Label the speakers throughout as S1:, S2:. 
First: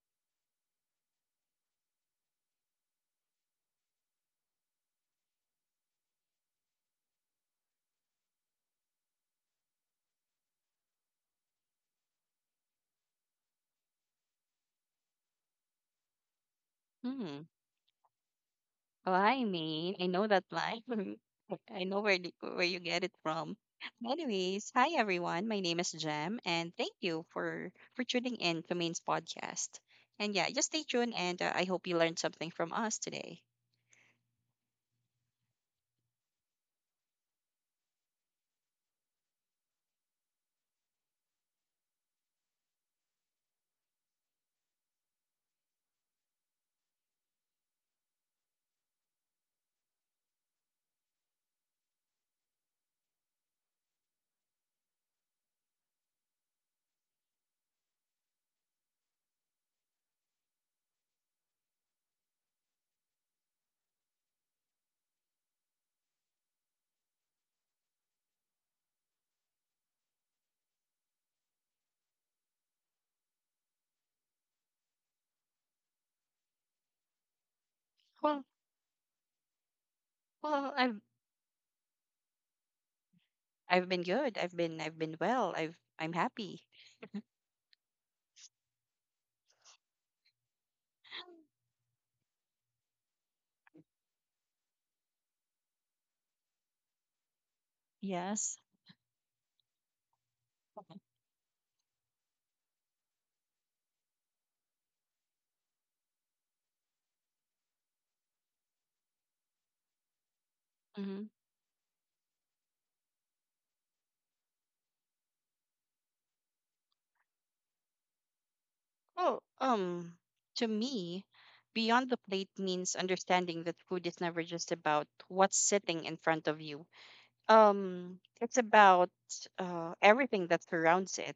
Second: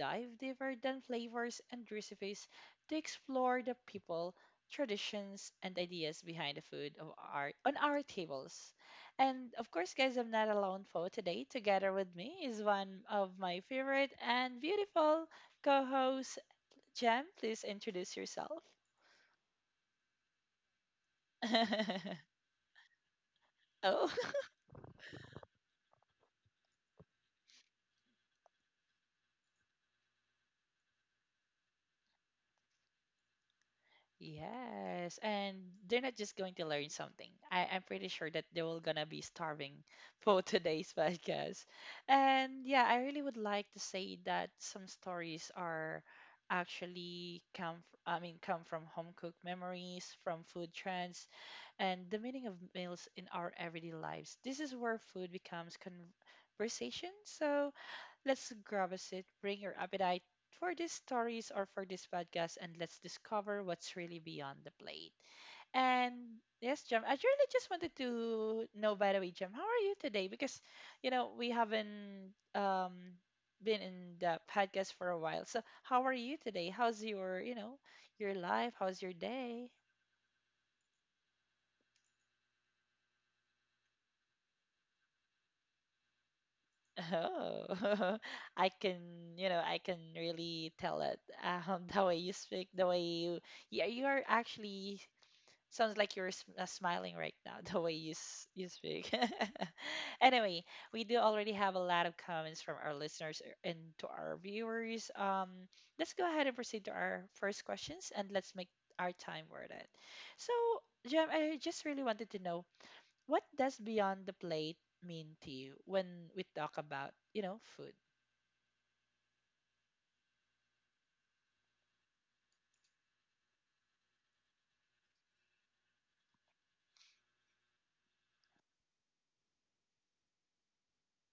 S1: dive deeper than flavors and recipes to explore the people, traditions, and ideas behind the food of on our tables. And of course, guys, I'm not alone for today. Together with me is one of my favorite and beautiful co hosts, Jem.
S2: Hmm.
S1: Please introduce yourself.
S2: Well, I mean, I know that line. I know where where you get it from.
S1: Oh.
S2: Anyways, hi everyone. My name is Jem, and thank you for tuning in to Main's podcast. And yeah, just stay tuned, and I hope you learned something from us today.
S1: Yes, and they're not just going to learn something. I'm pretty sure that they will gonna be starving for today's podcast. And yeah, I really would like to say that some stories are actually come I mean come from home cooked memories, from food trends, and the meaning of meals in our everyday lives. This is where food becomes conversation. So, let's grab a seat, bring your appetite for these stories or for this podcast, and let's discover what's really beyond the plate. And yes, Jem, I really just wanted to know, by the way, Jem, how are you today? Because, you know, we haven't been in the podcast for a while. So, how are you today? How's your
S2: Well,
S1: life? How's your day?
S2: well, I've been good. I've been well. I'm happy.
S1: Oh, I can really tell it. The way you speak, the way you, yeah, you are actually. Sounds like you're smiling right now, the way you
S2: Yes.
S1: you speak. Anyway, we do already have a lot of comments from our listeners and to our viewers. Let's go ahead and proceed to our first questions, and let's make our time worth it. So,
S2: Mm-hmm.
S1: Jem, I just really wanted to know, what does beyond the plate mean to you when we talk about, you know, food?
S2: Well, to me, beyond the plate means understanding that food is never just about what's sitting in front of you. It's about everything that surrounds it,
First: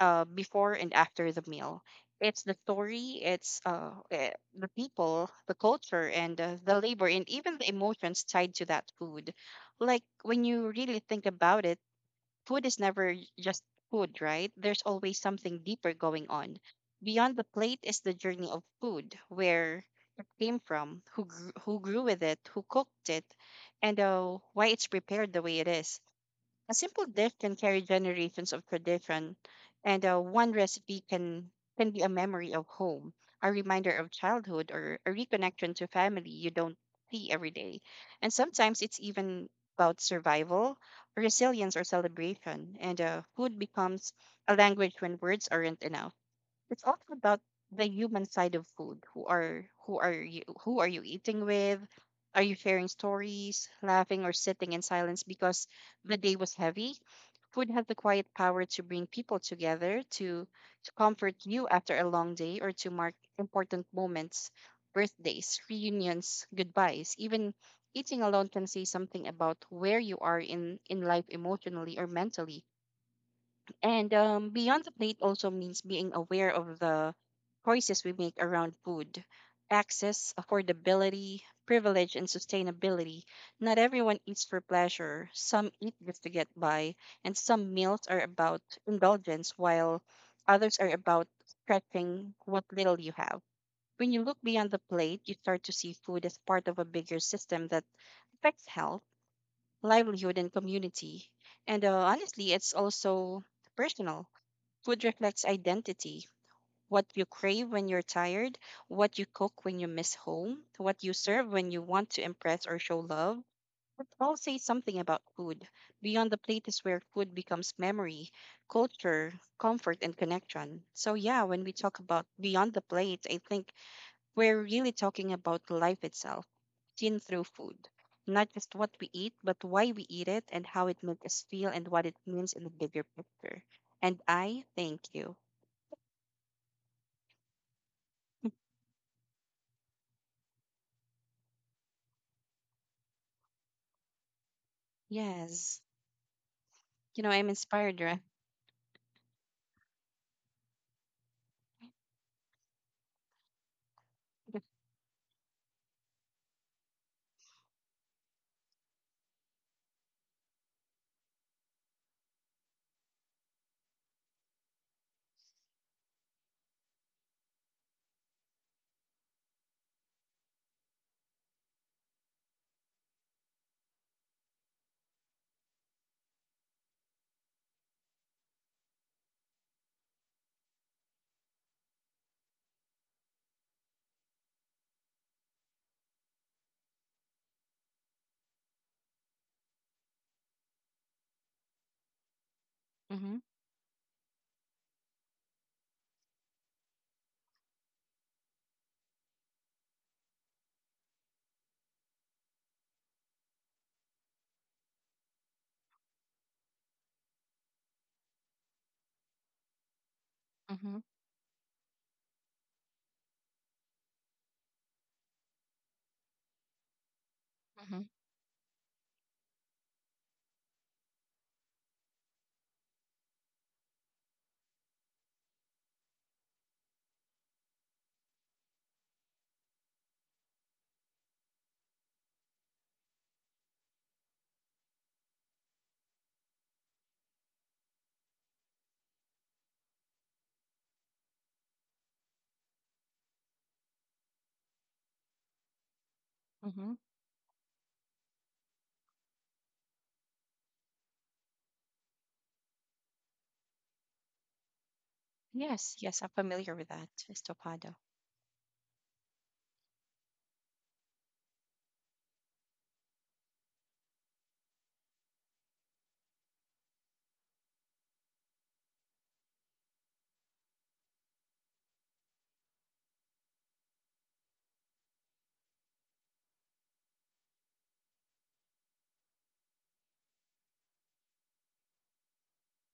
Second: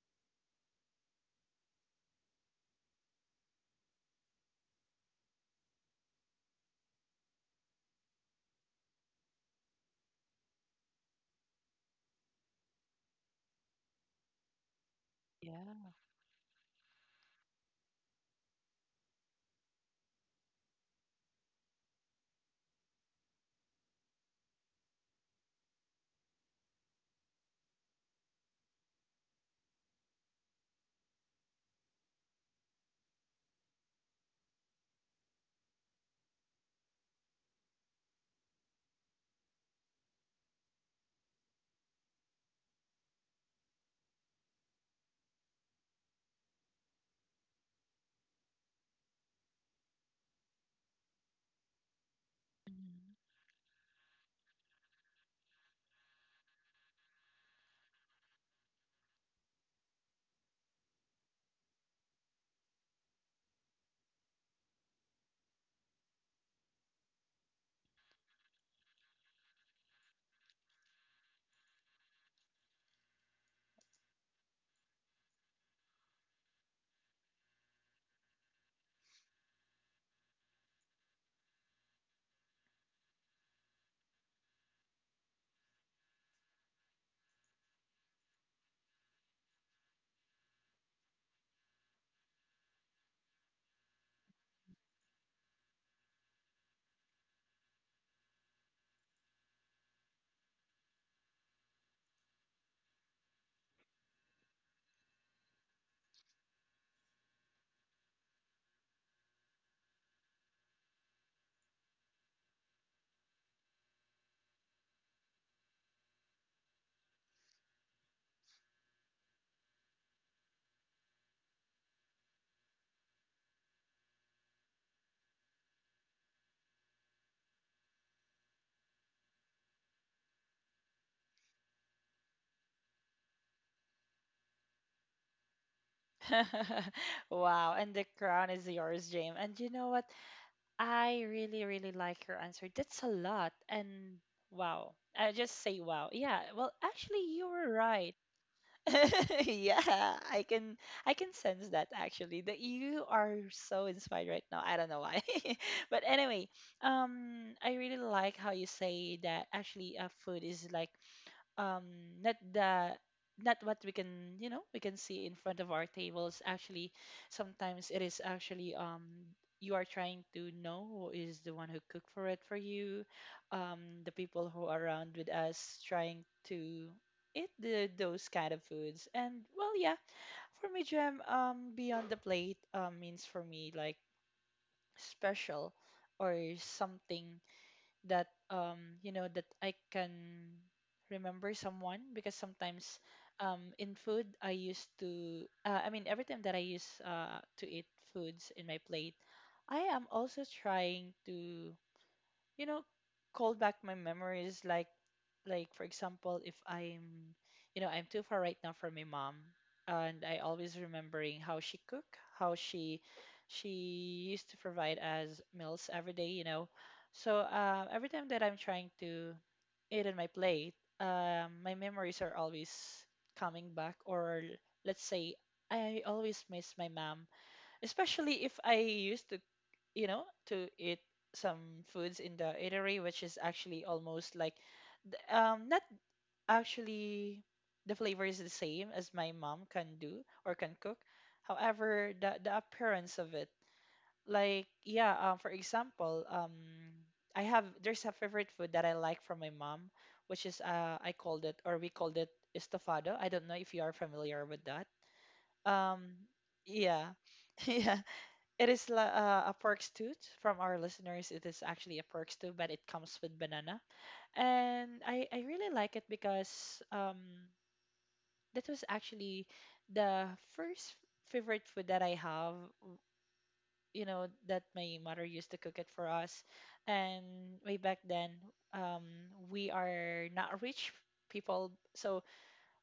S2: before and after the meal. It's the story, the people, the culture, and the labor, and even the emotions tied to that food. Like when you really think about it. Food is never just food, right? There's always something deeper
S1: Yeah.
S2: going on. Beyond the plate is the journey of food, where it came from, who grew with it, who cooked it, and why it's prepared the way it is. A simple dish can carry generations of tradition, and one recipe can be a memory of home, a reminder of childhood, or a reconnection to family you don't see every day. And sometimes it's even about survival, resilience, or celebration. And food becomes a language when words aren't enough. It's also about the human side of food. Who are you eating with? Are you sharing
S1: Mhm.
S2: stories, laughing, or sitting in silence because the day was heavy? Food has the quiet power to bring people together, to comfort you after a long day, or to mark important moments: birthdays, reunions, goodbyes. Even eating alone can say something about where you are in life emotionally or mentally. And beyond the plate also means being aware of the choices we make around food: access, affordability, privilege, and sustainability. Not everyone eats for pleasure. Some eat just to get by, and some meals are about indulgence, while others are about stretching what little you have. When you look beyond the plate, you start to see food as part of a bigger system that affects health, livelihood, and community. And honestly, it's also personal. Food reflects identity: what you crave when you're tired, what you cook when you miss home, what you serve when you want to impress or show love. It all say something about food. Beyond the plate is where food becomes memory, culture, comfort, and connection. So, yeah, when we talk about beyond the plate, I think we're really talking about life itself, seen through food. Not just what we eat, but why we eat it and how it makes us feel and what it means in the bigger picture. And I thank you.
S1: Wow, and the crown is yours, James. And you know what? I really, really like your answer. That's a lot. And wow. I just
S2: Yes.
S1: say wow. Yeah. Well,
S2: You know,
S1: actually,
S2: I'm
S1: you were
S2: inspired, right?
S1: right. Yeah, I can I can sense that actually that you are so inspired right now. I don't know why. But anyway, I really like how you say that actually food is like um not the not what we can see in front of our tables. Actually, sometimes it is actually, you are trying to know who is the one who cooked for you, the people who are around with us trying to eat those kind of foods. And well, yeah, for me, gem beyond the plate means for me like special or something that that I can remember someone. Because sometimes,
S2: Mm-hmm.
S1: in food I used to, I mean every time that I use to eat foods in my plate, I am also trying to, you know call back my memories. Like, for example, if I'm, I'm too far right now from my mom, and I always
S2: Mm-hmm.
S1: remembering how she used to provide us meals every day, you know. So,
S2: Mm-hmm.
S1: every time that I'm trying to eat on my plate, my memories are always coming back. Or let's say, I always miss my mom, especially if I used to, to eat some foods in the eatery, which is actually almost like, not actually. The flavor is the same as my mom can do or can cook. However, the appearance of it, like, yeah, for example,
S2: Mm-hmm.
S1: I have there's a favorite food that I like from my mom, which is, I called it, or we called it, estofado. I don't know if you are familiar with that.
S2: Yes. Yes,
S1: Um,
S2: I'm familiar with that.
S1: yeah,
S2: Estopado.
S1: yeah. It is a pork stew. From our listeners, it is actually a pork stew, but it comes with banana, and I really like it because, that was actually the first favorite food that I have. You know that my mother used to cook it for us, and way back then, we are not rich people, so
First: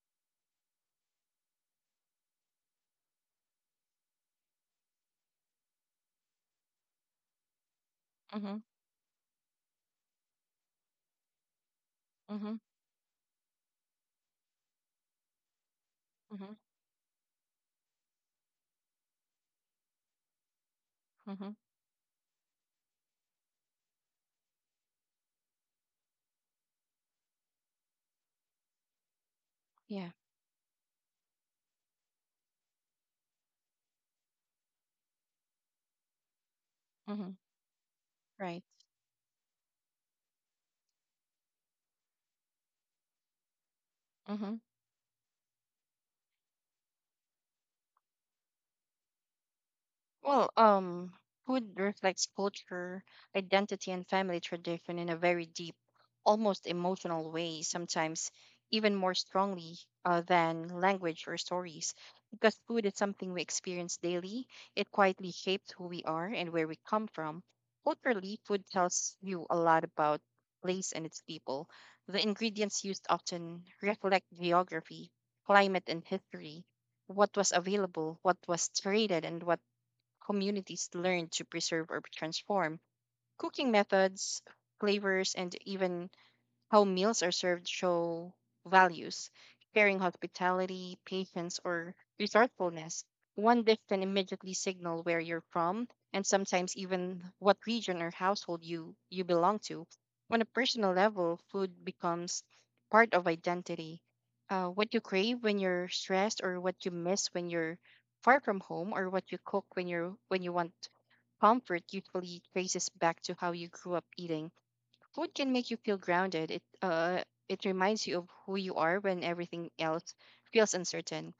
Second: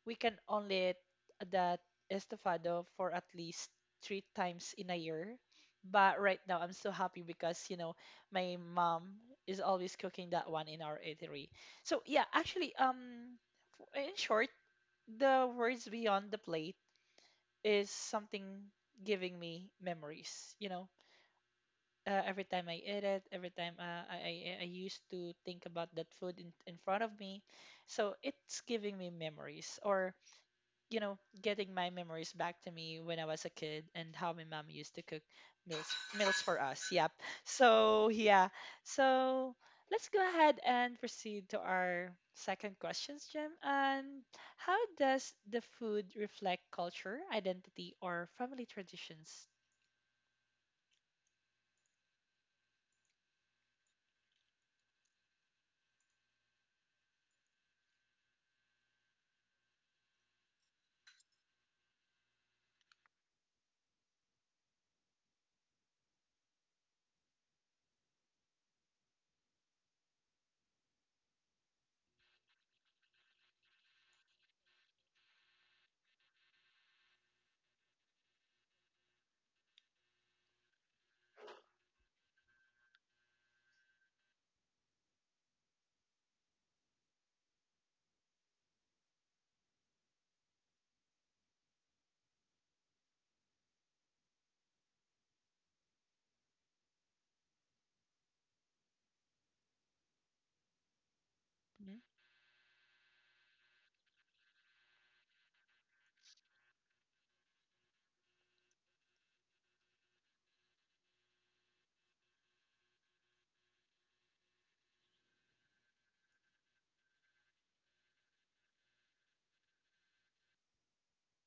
S1: we can only eat that estofado for at least three times in a year. But right now, I'm so happy because, you know, my
S2: Mm-hmm.
S1: mom is always cooking that one in our eatery. So, yeah,
S2: Mm-hmm.
S1: actually, in short, the words beyond the
S2: Mm-hmm.
S1: plate is something giving me memories, you know.
S2: Mm-hmm.
S1: Every time I eat it, every time, I used to think about that food in front of me, so it's giving me memories, or,
S2: Yeah.
S1: you know, getting my memories back to me when I was a kid, and how my mom used to cook meals meals for us. Yep.
S2: Mm-hmm.
S1: So, yeah.
S2: Right.
S1: So let's go ahead and proceed to our second questions, Jim. And
S2: Mm-hmm.
S1: how does the food reflect culture, identity, or family traditions?
S2: Well, food reflects culture, identity, and family tradition in a very deep, almost emotional way, sometimes even more strongly than language or stories. Because food is something we experience daily, it quietly shapes who we are and where we come from. Culturally, food tells you a lot about place and its people. The ingredients used often reflect geography, climate, and history. What was available, what was traded, and what communities learned to preserve or transform cooking methods, flavors, and even how meals are served show values, caring hospitality, patience, or resourcefulness. One dish can immediately signal where you're from, and sometimes even what region or household you belong to. On a personal level, food
S1: Mhm.
S2: becomes part of identity. What you crave when you're stressed, or what you miss when you're far from home, or what you cook when you want comfort usually traces back to how you grew up eating. Food can make you feel grounded. It reminds you of who you are when everything else feels uncertain.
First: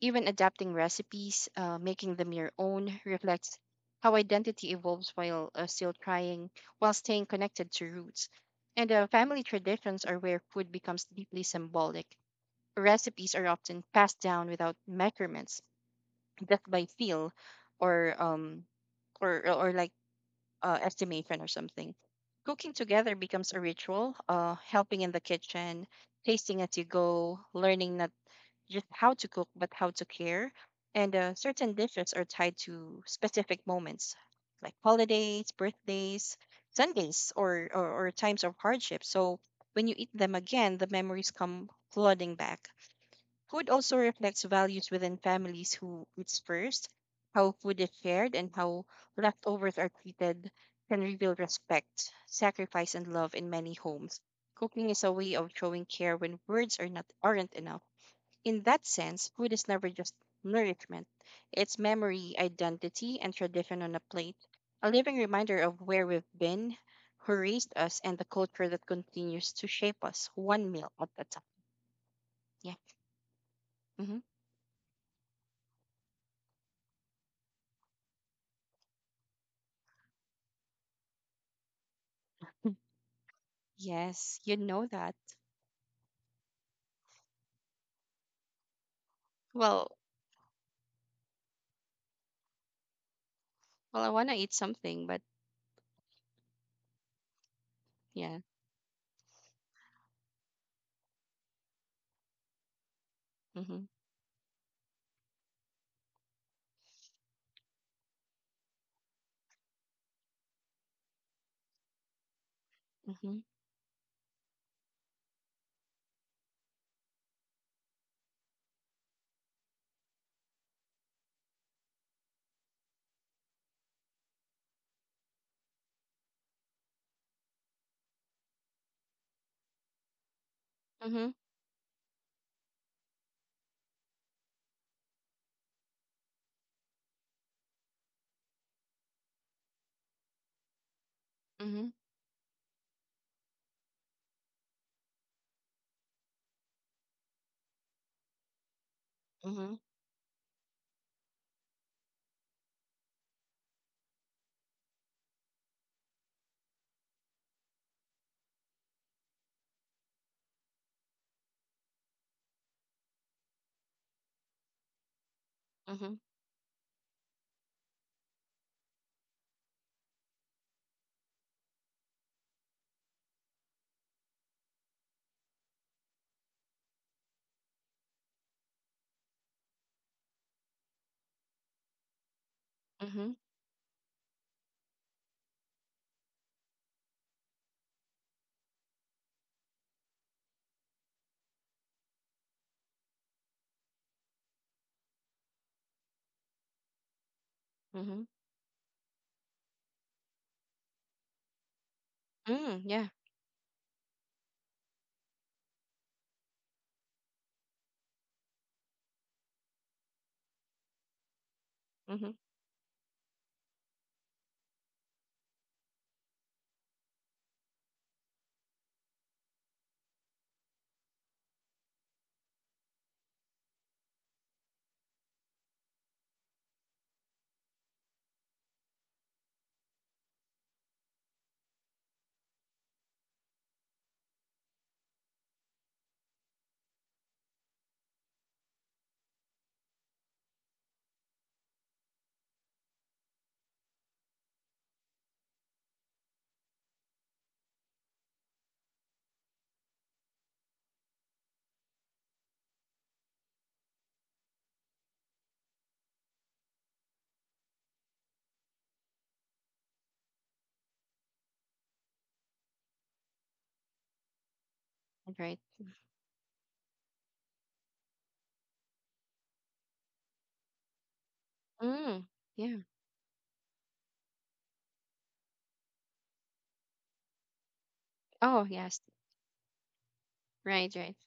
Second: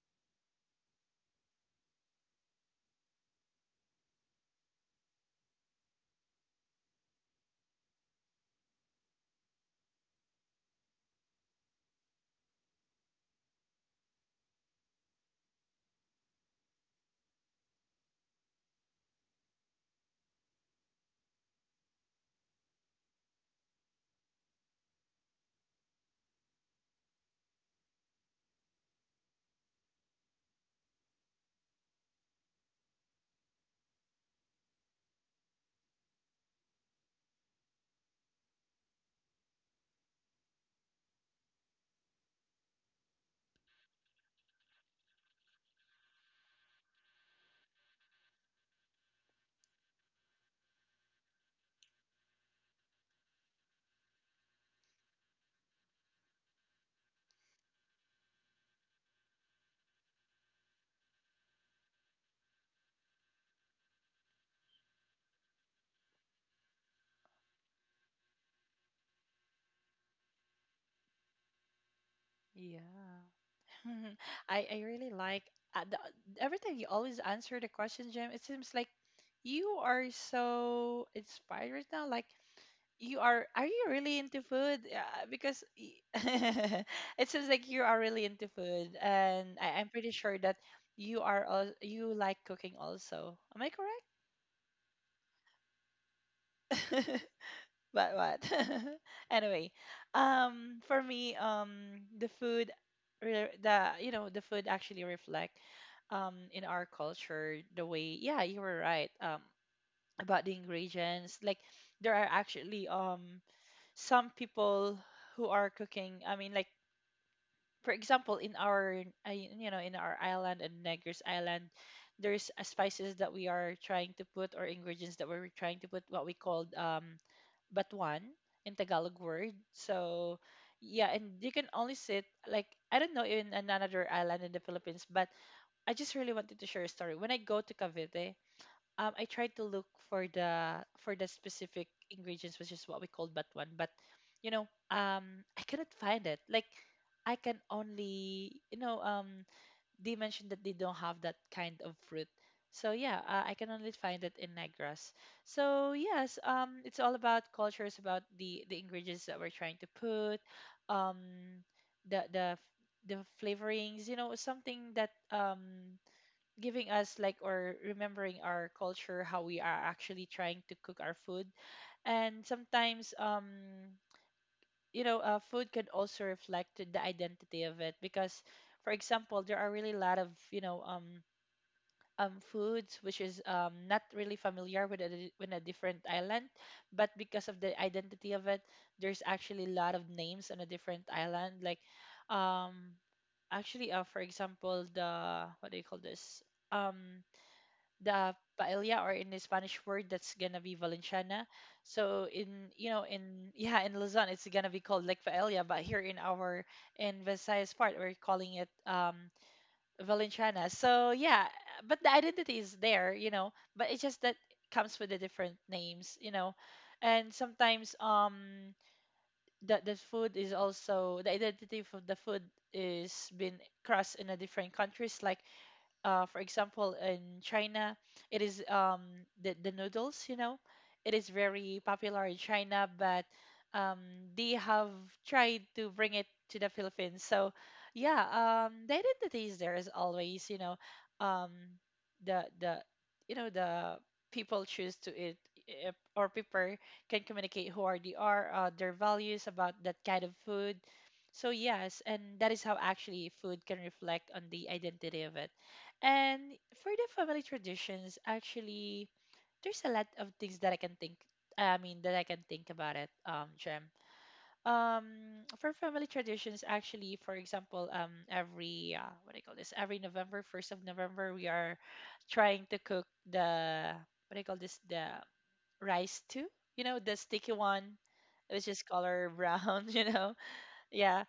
S2: Even adapting recipes, making them your own, reflects how identity evolves while staying connected to roots. And family traditions are where food becomes deeply symbolic. Recipes are often passed down without measurements, just by feel, or um, or estimation or something. Cooking together becomes a ritual: helping in the kitchen, tasting as you go, learning not just how to cook, but how to care. And certain dishes are tied to specific moments like holidays, birthdays, Sundays, or times of hardship. So when you eat them again, the memories come flooding back. Food also reflects values within families: who eats first, how food is shared, and how leftovers are treated can reveal respect, sacrifice, and love in many homes. Cooking is a way of showing care when words aren't enough. In that sense, food is never just nourishment. It's memory, identity, and tradition on a plate, a living reminder of where we've been, who raised us, and the culture that continues to shape us one meal at a time. Yeah.
S1: Yeah.
S2: Hmm.
S1: I really like, uh, the, every time you always answer the question, Jim. It seems like you are so inspired right now. Like, you are you really into
S2: Yes, you
S1: food?
S2: know that.
S1: Yeah, because it seems like you are really into food, and I'm
S2: Well,
S1: pretty sure that you are all, you like cooking also, am I
S2: well,
S1: correct?
S2: I want to eat something, but
S1: But what?
S2: yeah.
S1: Anyway, for me, the food, re-
S2: Mhm.
S1: the you know the food actually reflect, in our culture, the way, yeah, you were right, about the ingredients. Like, there are actually,
S2: Mhm.
S1: some people who are cooking, I mean, like for example, in our island, and Negros island, there's, spices that we are trying to put, or ingredients that we're trying to put, what we called, batuan, in Tagalog word. So yeah,
S2: Mhm.
S1: and you can only sit, like, I don't know, in another island in the Philippines, but I just really wanted to share a story. When I go to Cavite, I tried to look for the,
S2: Mhm.
S1: specific ingredients, which is what we called batuan, but I couldn't find it. Like, I can only,
S2: Mhm.
S1: they mentioned that they don't have that kind of fruit. So yeah, I can only find it in Negros. So yes, it's all about culture. It's about the ingredients that we're trying to put, um, the, flavorings. You know, something that,
S2: Mhm.
S1: giving us like, or remembering our culture, how we are actually trying to cook our food. And sometimes, food can also reflect to the identity of it. Because, for example, there are really a lot of, foods which
S2: Mhm.
S1: is, not really familiar with a different island, but because of the identity of it, there's actually a lot of names on a different island. Like, um, actually, for example, the what do you call this? Um,
S2: Mhm.
S1: the paella, or in the Spanish word that's gonna be valenciana. So, in
S2: Mm,
S1: you know
S2: yeah.
S1: in yeah, in Luzon it's gonna be called like paella, but here in our, in Visayas part, we're calling it, valenciana. So yeah, but the
S2: Mhm.
S1: identity is there, you know, but it's just that it comes with the different names, you know. And sometimes, the food is also, the identity of the food is been crossed in a different countries. Like, for example, in China, it is, the noodles. You know, it is very popular in China, but, um, they have tried to bring it to the Philippines. So, yeah, the identity is there as always. You know, um, the the the people choose to eat, eh, or people can communicate who are they are, their values about that kind of food. So yes, and that is how actually food can reflect on the identity of it. And for the family traditions, actually, there's a lot of things that I can think. I mean, that I can think about it, Jem. Um,
S2: Right.
S1: for family traditions, actually, for example, every, what do you call this? Every November, first of November, we are
S2: Mm,
S1: trying
S2: yeah.
S1: to cook the, what do you call this? The rice too, you know, the sticky one,
S2: Oh,
S1: which is
S2: yes.
S1: color brown. You know,
S2: Right, right.
S1: yeah,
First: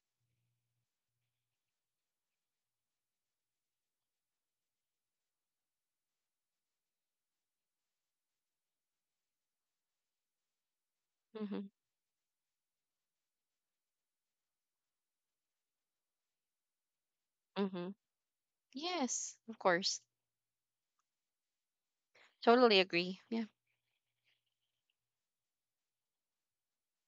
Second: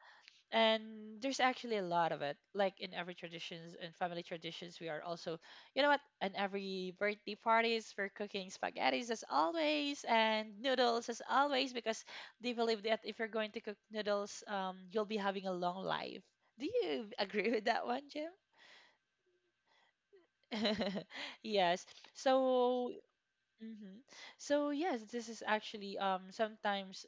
S1: and there's actually a lot of it. Like, in every traditions and family traditions, we are also, you know what, and every birthday parties, we're cooking spaghettis as always, and noodles as
S2: Mhm.
S1: always, because they believe that if you're going to cook noodles, you'll be having a long life. Do you agree with that
S2: Mhm.
S1: one, jim
S2: Yes, of course.
S1: Yes.
S2: Totally
S1: So,
S2: agree. Yeah.
S1: mhm. So yes, this is actually sometimes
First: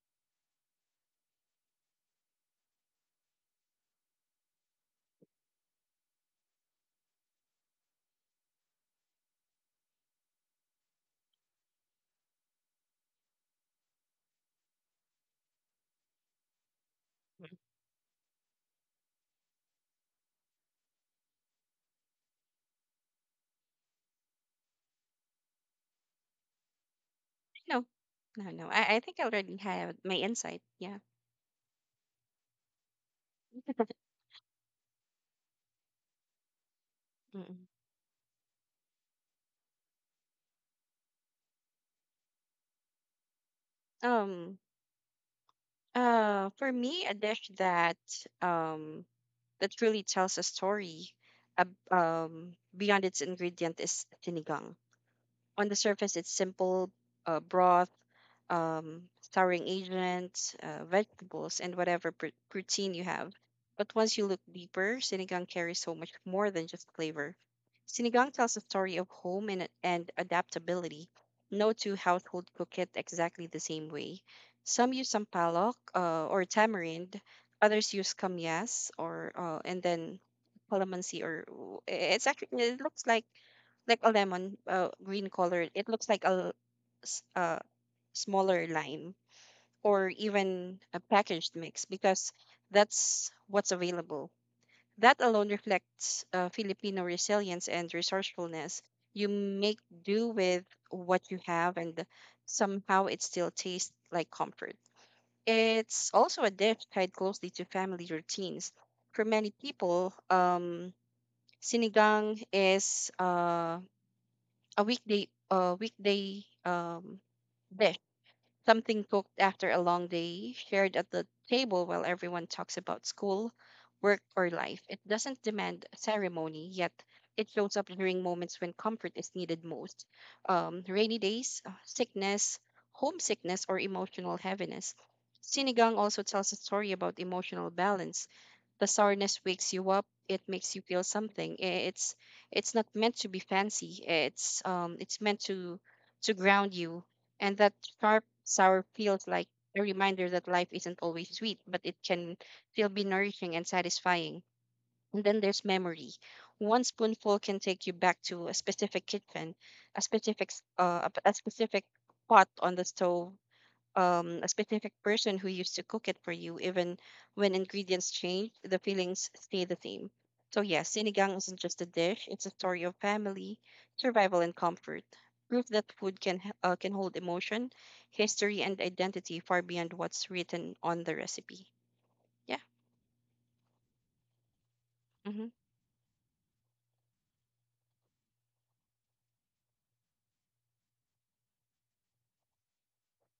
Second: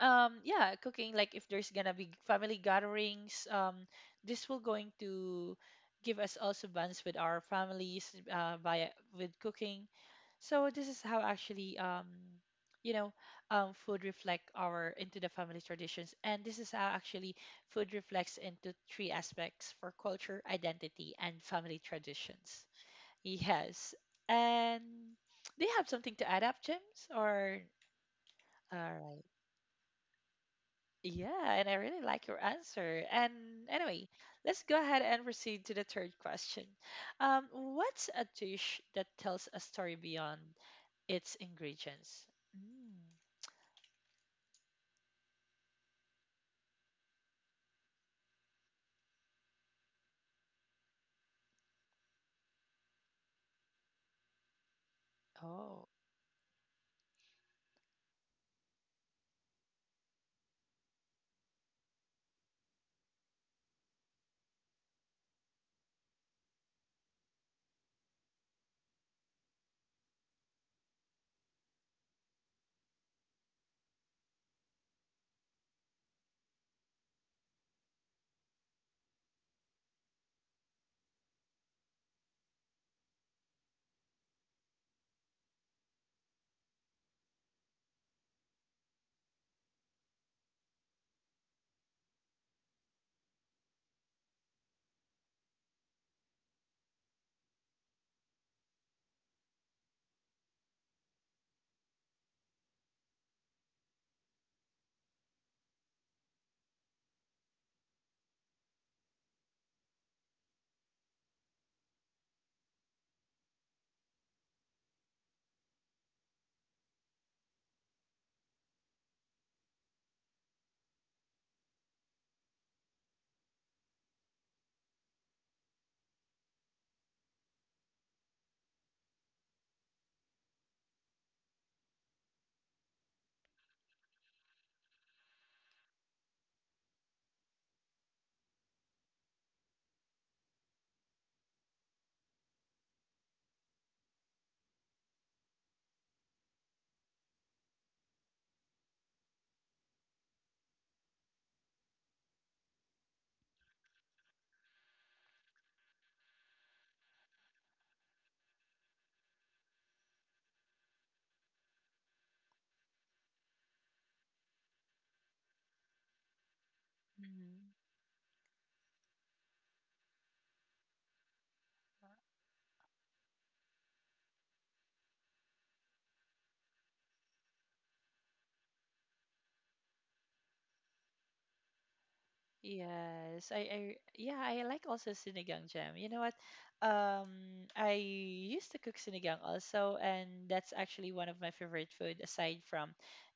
S1: yeah, cooking, like if there's gonna be family gatherings, this will going to give us also bonds with our families via with cooking. So this is how actually, you know food reflect our into the family traditions. And this is how actually food reflects into three aspects for culture identity and family traditions. Yes. And do you have something to add up, james, or
S2: No. No, no.
S1: all
S2: I think I
S1: right.
S2: already have my insight. Yeah.
S1: Yeah, and I really like your answer. And anyway, let's go ahead and proceed to the third question.
S2: Mm-mm.
S1: What's a dish that tells a story beyond its ingredients? Mm.
S2: Um, for me, a dish um that really tells a story beyond its ingredient is sinigang. On the
S1: Oh,
S2: surface, it's simple broth, um, souring agents, vegetables, and whatever protein you have. But once you look deeper, sinigang carries so much more than just flavor. Sinigang tells a story of home and, adaptability. No two households cook it exactly the same way. Some use sampalok or tamarind, others use kamyas, or and then calamansi, or it's actually, it looks like a lemon, green color. It looks like a smaller line, or even a packaged mix, because that's what's available. That alone reflects Filipino resilience and resourcefulness. You make do with what you have, and somehow it still tastes like comfort. It's also a dish tied closely to family routines. For many people, sinigang is a weekday dish, something cooked after a long day, shared at the table while everyone talks about school, work, or life. It doesn't demand ceremony, yet it shows up during moments when comfort is needed most: rainy days, sickness, homesickness, or emotional heaviness. Sinigang also tells a story about emotional balance. The sourness wakes you up. It makes you feel something. It's not meant to be fancy. It's meant to ground you. And that sharp sour feels like a reminder that life isn't always sweet, but it can still be nourishing and satisfying. And then there's memory. One spoonful can take you back to a specific kitchen, a specific pot on the stove, a specific person who used to cook it for you. Even when
S1: mhm.
S2: ingredients change, the feelings stay the same. So, yes, sinigang isn't just a dish, it's a story of family, survival, and comfort. Proof that food can hold emotion, history, and identity far beyond what's written on the recipe. Yeah.
S1: Yes. Yeah, I like also
S2: Mm-hmm.
S1: sinigang jam. You know what? Um, I used to cook sinigang also, and that's actually one of my favorite food aside from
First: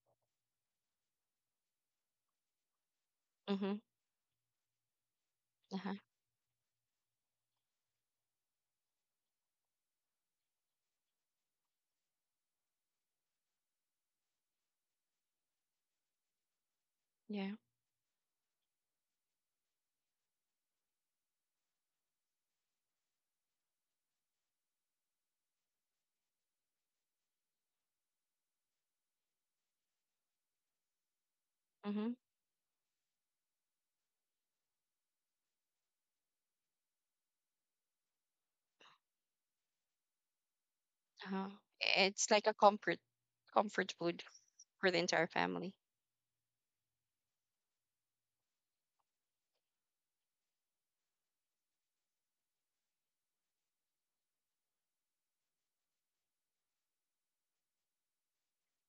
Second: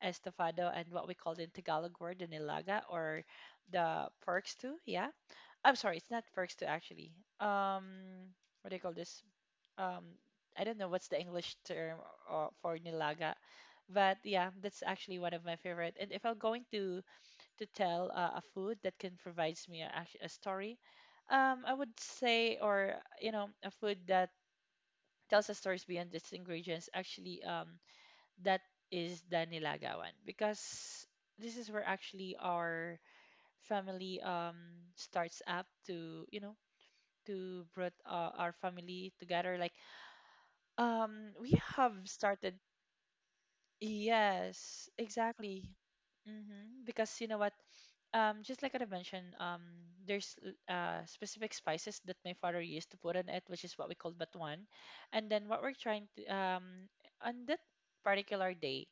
S1: estofado and what we call in Tagalog word, the nilaga or
S2: Mm-hmm.
S1: the pork stew. Yeah, I'm
S2: Uh-huh.
S1: sorry, it's not Verksta actually. Um, what do you call this? Um, I don't know what's the English term for nilaga, but yeah, that's actually one of my favorite. And if I'm going
S2: Yeah.
S1: to tell a food that can provides me a, a story, I would say, or you know, a food that tells us stories beyond its ingredients. Actually, that is the nilaga one because this is where
S2: Mm-hmm.
S1: actually our family starts up to, you know, to brought our family together. Like,
S2: Uh-huh.
S1: we have
S2: It's like a
S1: started.
S2: comfort food
S1: Yes,
S2: for the entire
S1: exactly.
S2: family.
S1: Mm-hmm. Because you know what? Just like I mentioned, there's specific spices that my father used to put on it, which is what we call batuan. And then what we're trying to on that particular day,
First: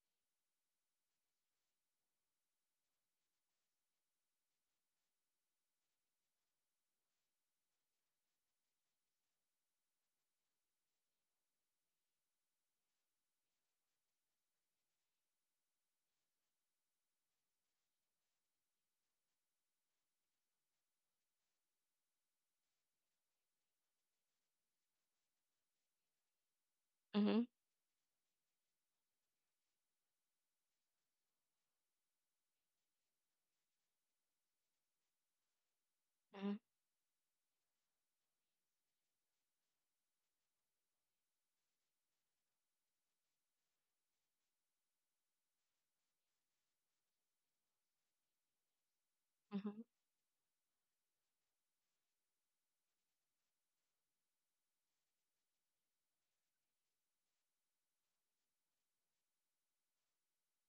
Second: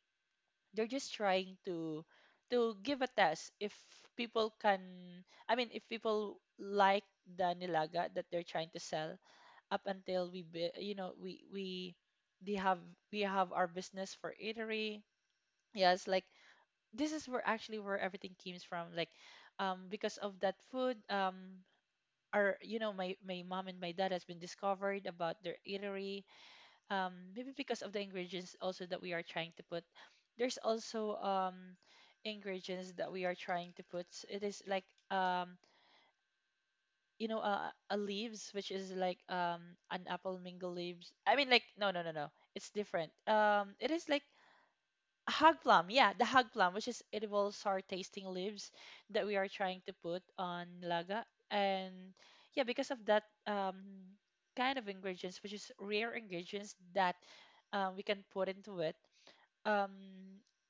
S1: they're just trying to give a test if people can. I mean, if people like the nilaga that they're trying to sell, up until we you know, we they have, we have our business for eatery. Yes, like this is where actually where everything comes from. Like, because of that food, our, you know, my mom and my dad has been discovered about their eatery. Um,
S2: Mm-hmm.
S1: maybe because of the ingredients also that we are trying to put. There's also ingredients that we are trying to put. It is like, um
S2: Mm-hmm.
S1: you know, a leaves which is like, an apple mingle leaves. I mean, like, no, no, no, no, it's different. Um, it is like a hog plum. Yeah, the hog plum, which is edible sour tasting leaves that we are trying
S2: Mm-hmm.
S1: to put on laga. And yeah, because of that, kind of ingredients, which is rare ingredients, that we can put into it. Um,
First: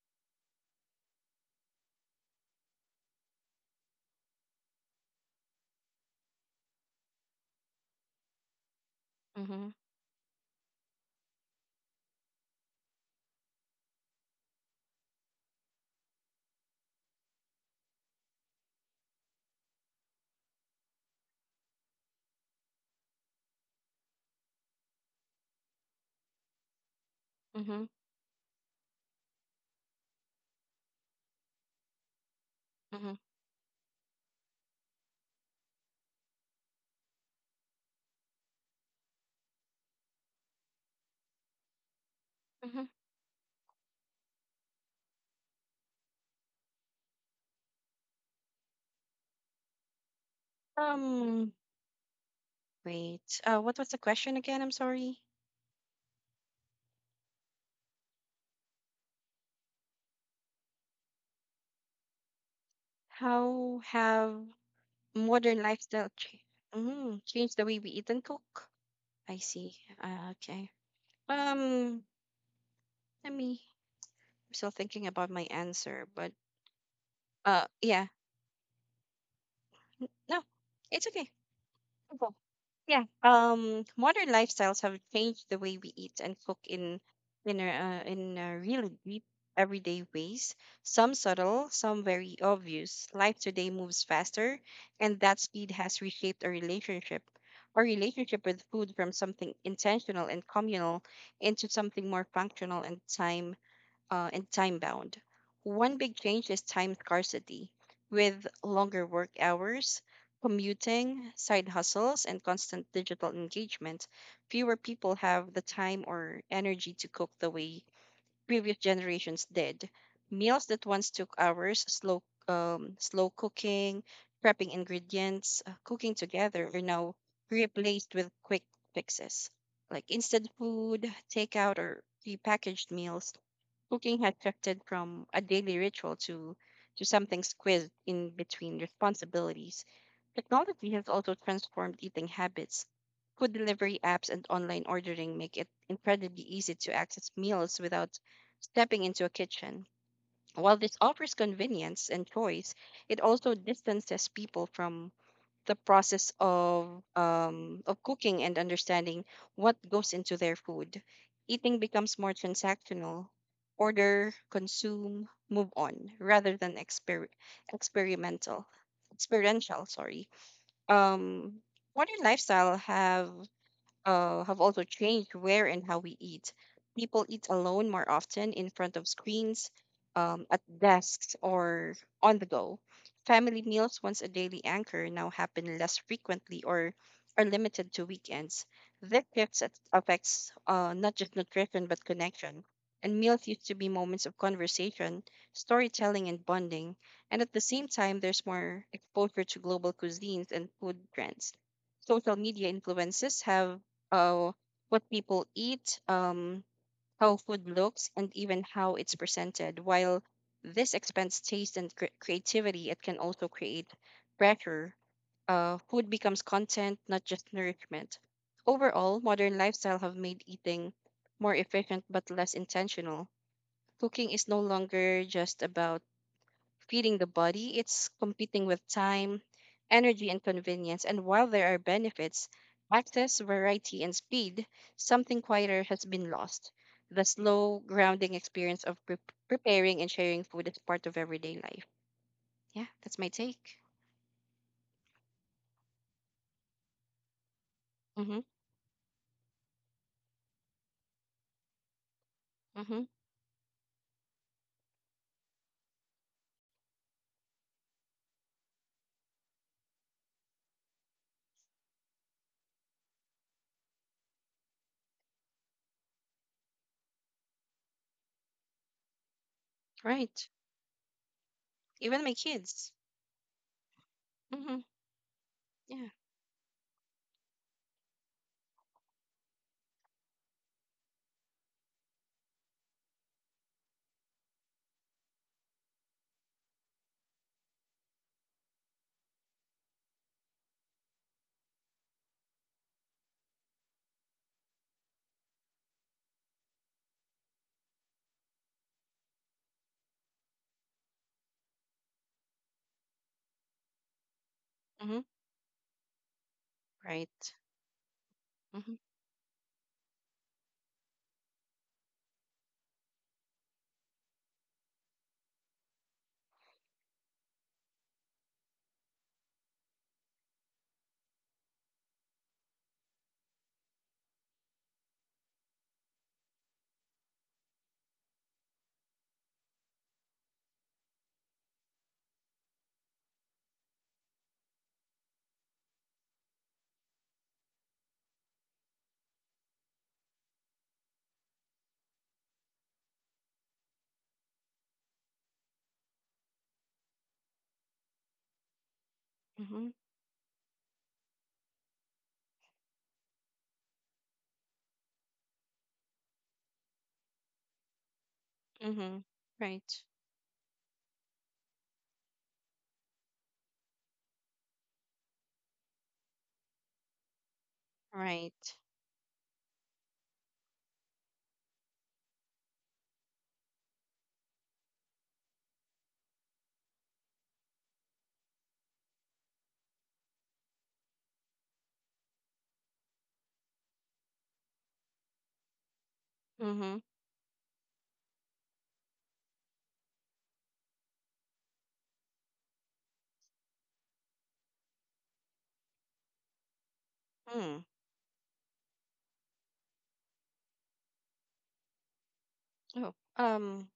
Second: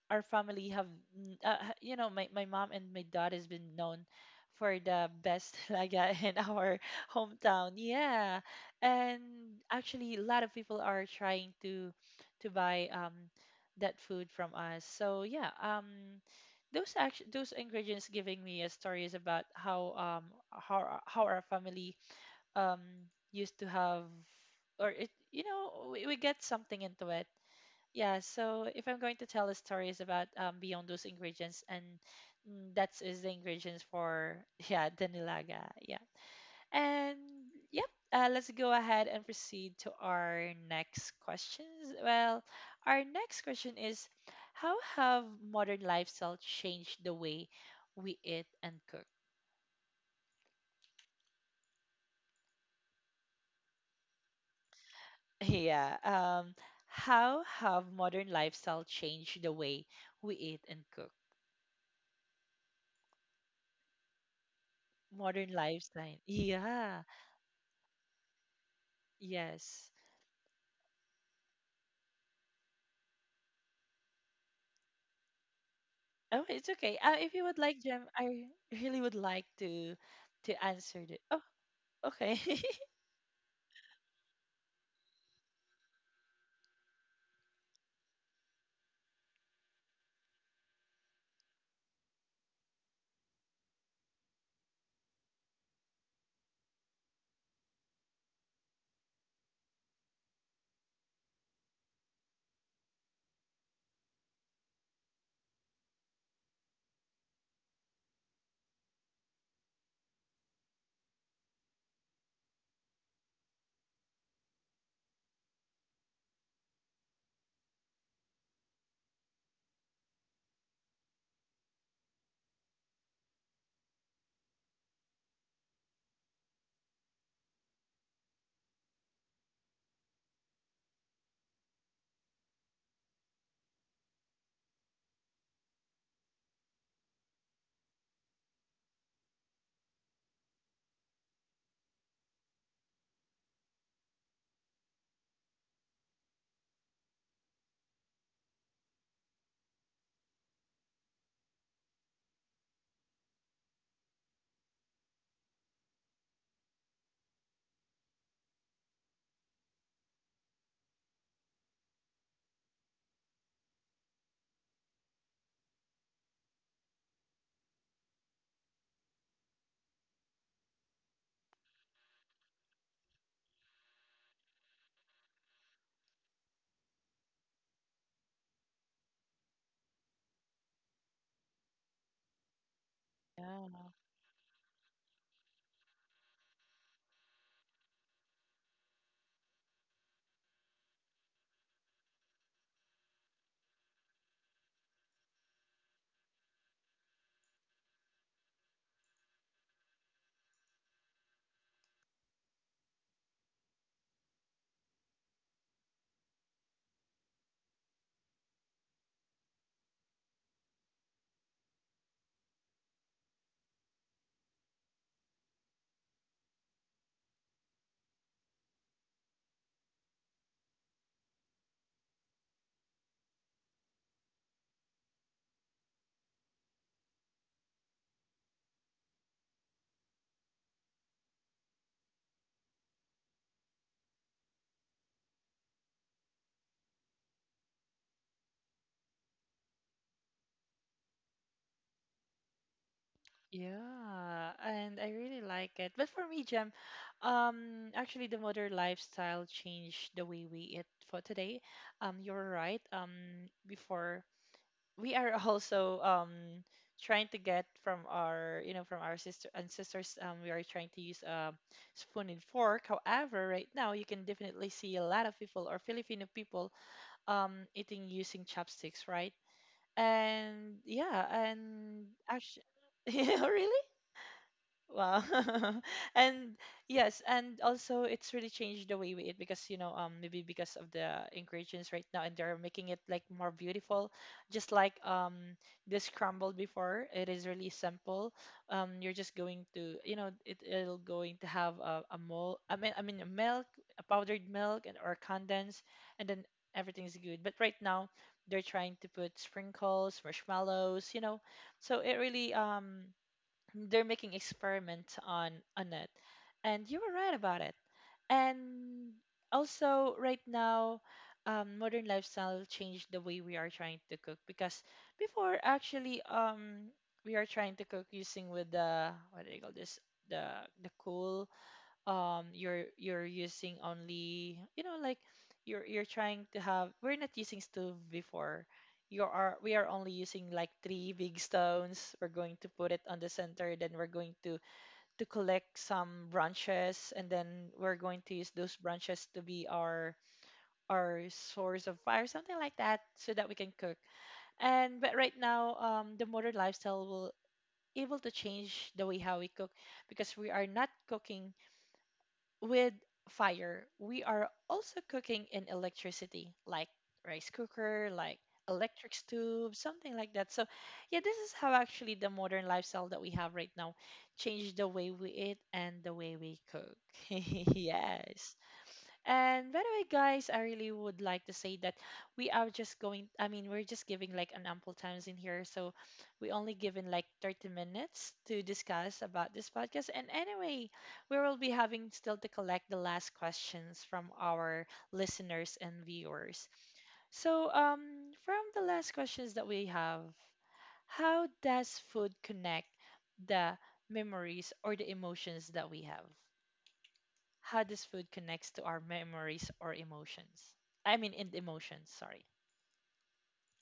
S1: our family have you know, my mom and my dad has been known for the best talaga in our hometown. Yeah. And
S2: Mm-hmm.
S1: actually, a lot of people are trying to buy that food from us. So yeah, those ingredients giving me a stories about how, how our— how our family um used to have, or it, you know, we get something into it.
S2: Mm-hmm.
S1: Yeah, so if I'm going to tell a stories about, beyond those ingredients, and mm, that's is the ingredients for yeah, the nilaga, yeah, and yep. Let's go ahead and proceed to our next questions. Well,
S2: Mm-hmm.
S1: our next question is, how have modern lifestyle changed the way we eat and cook?
S2: Um, Wait, what was the question again? I'm sorry.
S1: Yeah, how have modern lifestyle changed the way we eat and cook?
S2: How have
S1: Modern
S2: modern lifestyle
S1: lifestyle, yeah,
S2: changed the way we eat and cook? I see.
S1: yes.
S2: Okay. Um, let me. I'm still thinking about my answer, but
S1: Oh, it's okay. If you would like,
S2: yeah,
S1: Jem, I really would like
S2: no,
S1: to
S2: it's
S1: answer the.
S2: okay.
S1: Oh,
S2: Well,
S1: okay.
S2: yeah. Modern lifestyles have changed the way we eat and cook in a really deep, everyday ways. Some subtle, some very obvious. Life today moves faster, and that speed has reshaped our relationship. Our relationship with food, from something intentional and communal into something more functional and time bound. One big change is time scarcity, with longer work hours, commuting, side hustles, and constant digital engagement. Fewer people have the time or energy to cook the way previous generations did. Meals that once took hours, slow cooking, prepping ingredients, cooking together, are now replaced with quick fixes like instant food, takeout, or prepackaged meals. Cooking had shifted from a daily ritual to something squeezed in between responsibilities. Technology has also transformed eating habits. Food delivery apps and online ordering make it incredibly easy to access meals without stepping into a kitchen. While this offers convenience and choice, it also distances people from the process of cooking and understanding what goes into their food. Eating becomes more transactional. Order, consume, move on, rather than experimental, experiential. Sorry. Um, Modern lifestyle have also changed where and how we eat. People eat alone more often in front of screens, at desks, or on the go.
S1: Yeah,
S2: Family meals, once a daily anchor, now happen less frequently or are limited to weekends. This shift affects not just nutrition but connection. And meals used to be moments of conversation, storytelling, and bonding. And at the same time, there's more exposure to global cuisines and food trends social media influences have uh, what people eat, how food looks, and even how it's presented. While this expands taste and creativity, it can also create pressure. Food becomes content, not just nourishment. Overall, modern lifestyle have made eating more efficient but less intentional. Cooking is no longer just about feeding the body, it's competing with time, energy, and convenience. And while there are benefits, access, variety, and speed, something quieter has been lost. The slow, grounding experience of preparing and sharing food is part of everyday life. Yeah, that's my take.
S1: yeah, and I really like it. But for me, Jem, actually,
S2: Mm-hmm.
S1: the modern lifestyle changed the way we eat for today. You're right.
S2: Mm-hmm.
S1: Before, we are also trying to get from our, you know, from our sister ancestors. We are trying to use a spoon and fork. However, right now you can definitely see a lot of people or Filipino people eating using chopsticks, right?
S2: Right.
S1: And yeah, and
S2: Even my
S1: actually,
S2: kids.
S1: yeah, really?
S2: Mm-hmm.
S1: Wow.
S2: Yeah.
S1: And yes, and also it's really changed the way we eat because, you know, maybe because of the ingredients right now, and they're making it like more beautiful. Just like, the scrambled before, it is really simple. You're just going to, you know, it'll going to have a mold, I mean a milk, a powdered milk and or condensed, and then everything's good. But right now they're trying to put sprinkles, marshmallows, you know. So it really they're making
S2: Mm-hmm.
S1: experiments on it, and you were right
S2: Right.
S1: about it.
S2: Mm-hmm.
S1: And also right now, modern lifestyle changed the way we are trying to cook because before actually, we are trying to cook using with the, what do you call this, the the coal. You're using only, you know, like, you're trying to have, we're not using stove before. You are we are only using like three big stones. We're going to put it on the center, then we're going to collect some branches, and then we're going to use those branches to be our source of fire, something like that, so that we can cook. And but right now, the modern lifestyle will able to change the way how we cook
S2: Mm-hmm.
S1: because we are not cooking with fire, we are also cooking in electricity, like rice cooker, like
S2: Mm-hmm.
S1: electric stove,
S2: Right.
S1: something like that. So yeah, this is how actually the modern lifestyle that we have right now changed the way we eat and the way we cook. Yes.
S2: Right.
S1: And by the way, guys, I really would like to say that we are just going, I mean, we're just giving like an ample times in here. So we only given like 30 minutes to discuss about this podcast. And anyway, we will be having still to collect the last questions from our listeners and viewers.
S2: Mm-hmm.
S1: So from the last questions that we have, how does food connect the memories or the emotions that we have?
S2: Mm.
S1: How this food connects to our memories or emotions. I mean, in emotions, sorry.
S2: Oh.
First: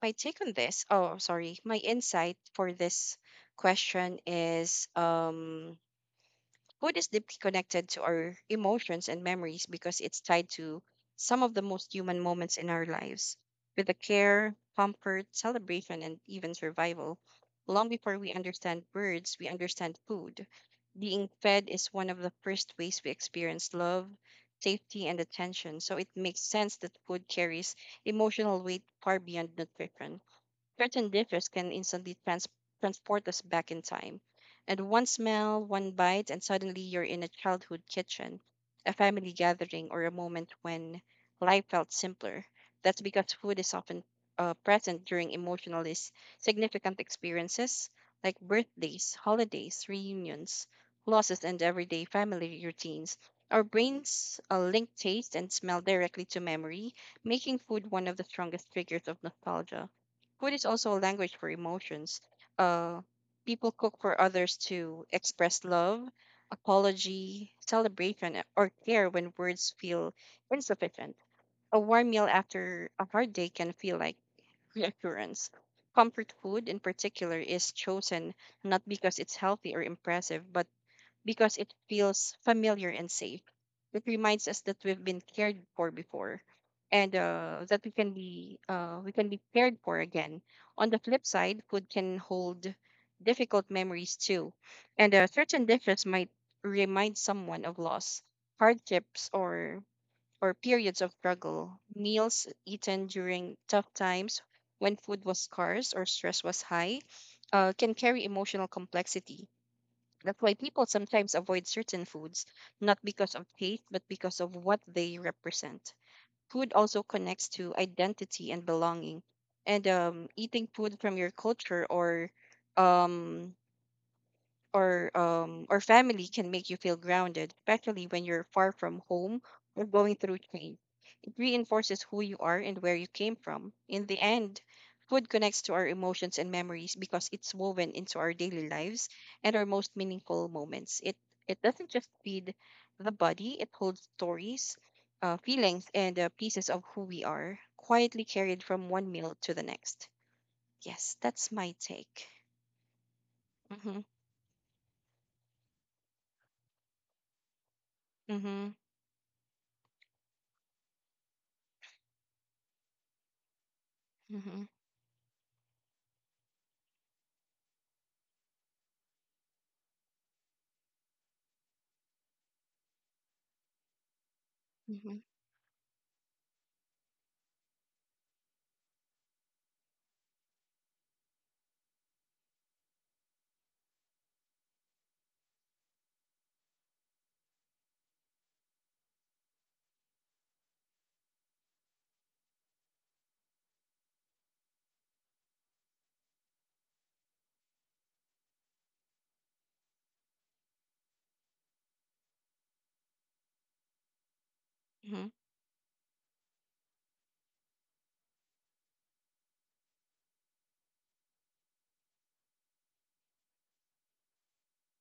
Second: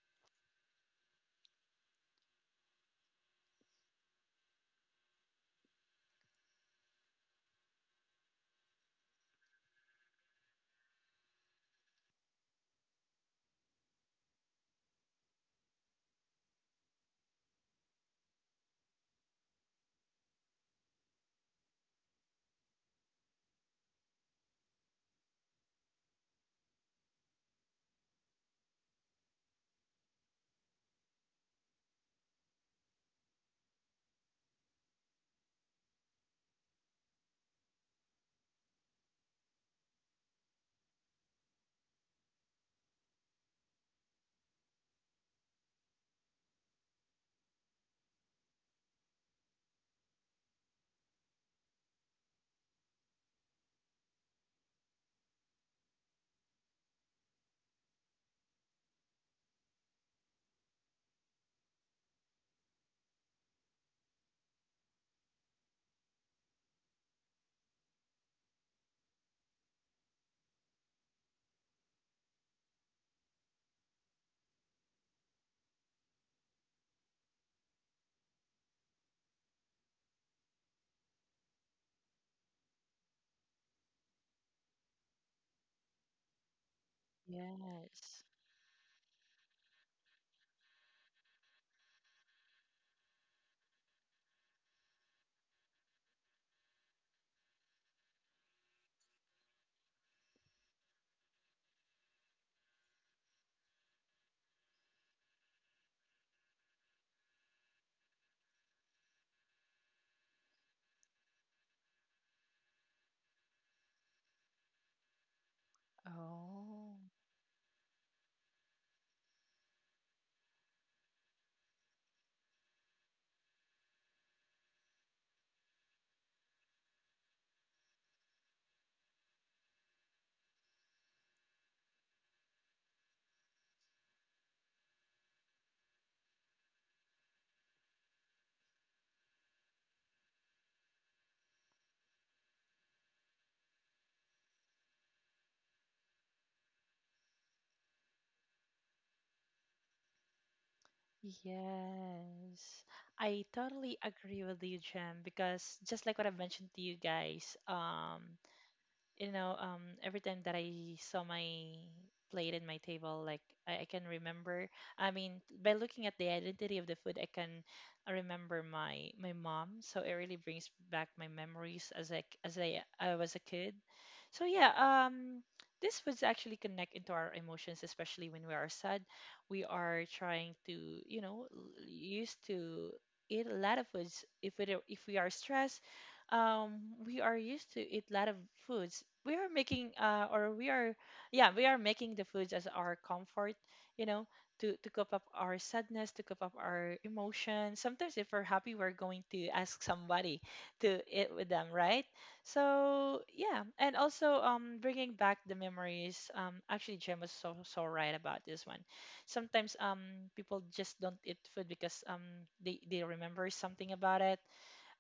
S2: My take on this, oh, sorry, my insight for this question is food is deeply connected to our emotions and memories because it's tied to some of the most human moments in our lives, with the care, comfort, celebration, and even survival. Long before we understand words, we understand food. Being fed is one of the first ways we experience love, safety, and attention. So it makes sense that food carries emotional weight far beyond nutrition. Certain dishes can instantly transport us back in time. And one smell, one bite, and suddenly you're in a childhood kitchen, a family gathering, or a moment when life felt simpler. That's because food is often present during emotionally significant experiences like birthdays, holidays, reunions, losses, and everyday family routines. Our brains link taste and smell directly to memory, making food one of the strongest triggers of nostalgia. Food is also a language for emotions. Uh, People cook for others to express love, apology, celebration, or care when words feel insufficient. A warm meal after a hard day can feel like reassurance. Comfort food, in particular, is chosen not because it's healthy or impressive, but because it feels familiar and safe. It reminds us that we've been cared for before, and that
S1: Yes.
S2: we can be cared for again. On the flip side, food can hold difficult memories too, and certain dishes might remind someone of loss, hardships, or periods of struggle. Meals eaten during tough times, when food was scarce or stress was high, can carry emotional complexity that's why people sometimes avoid certain foods, not because of taste, but because of what they represent. Food
S1: Oh,
S2: also connects to identity and belonging. And eating food from your culture um, or family can make you feel grounded, especially when you're far from home or going through change reinforces who you are and where you came from. In the end, food connects to our emotions and memories because it's woven into our daily lives and our most meaningful moments. It doesn't just feed the body; it holds stories, feelings, and pieces of who we are, quietly carried from one meal to the next. Yes, that's my take.
S1: yes. I totally
S2: Mhm,
S1: agree with you, Jem, because just like what I mentioned to you guys,
S2: mhm,
S1: you know, every time that I saw my plate and my table, like I can
S2: mhm,
S1: remember. I mean, by looking at the identity of the food, I can remember my mom. So it really brings back my memories as like as I was a kid. So yeah,
S2: mhm,
S1: these foods actually connect into our emotions, especially when we are sad. We are trying to, you know, used to eat a lot of foods if we are stressed. Um, we are used to eat a lot of foods. We are making, or we are, yeah, we are making the foods as our comfort, you know, to cope up our sadness, to cope up our emotions. Sometimes, if we're happy, we're going to ask somebody to eat with them, right? So yeah, and also, bringing
S2: mhm,
S1: back the memories. Actually, Jem was so so right about this one. Sometimes, people just don't eat food because, they remember something about it,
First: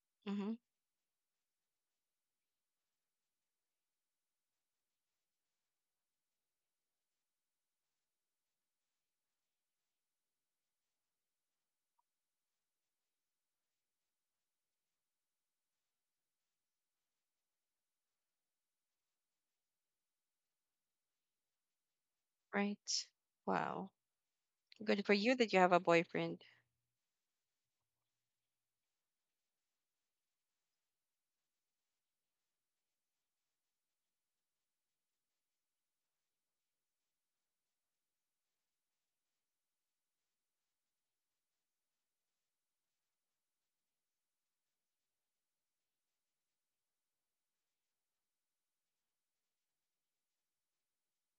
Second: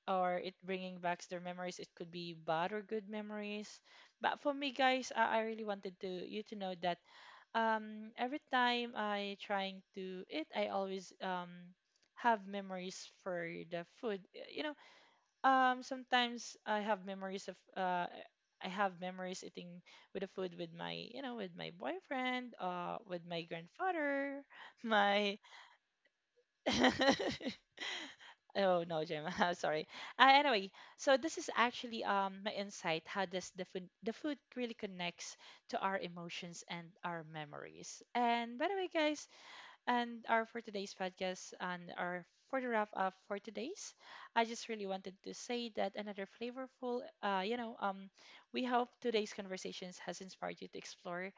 S1: or it
S2: mhm.
S1: bringing back their memories. It could be bad or good memories. But for me, guys, I really wanted to you to know that every time I trying to eat, I always have memories for the food. You know, sometimes I have memories of. I have memories eating with the food with my, you know, with my boyfriend,
S2: Right.
S1: with my
S2: Wow.
S1: grandfather,
S2: Good for you
S1: my
S2: that you have a boyfriend.
S1: Oh no, Jim. I'm sorry. Anyway, so this is actually my insight. How does the food really connects to our emotions and our memories? And by the way, guys, and our for today's podcast and our for the wrap up for today's. I just really wanted to say that another flavorful, you know, we hope today's conversations has inspired you to explore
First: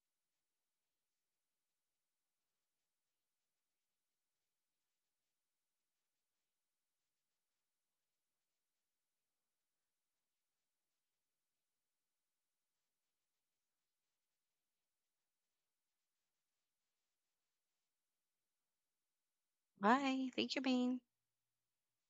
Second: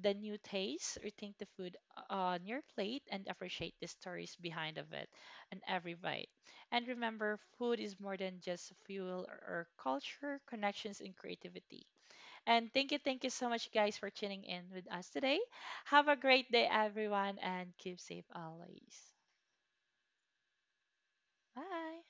S1: the new tastes, rethink the food on your plate, and appreciate the stories behind of it and every bite. And remember, food is more than just fuel or culture, connections, and creativity. And thank you so much, guys, for tuning in with us today. Have a great day, everyone, and keep safe always.
S2: Bye. Thank you, Maine.
S1: Bye.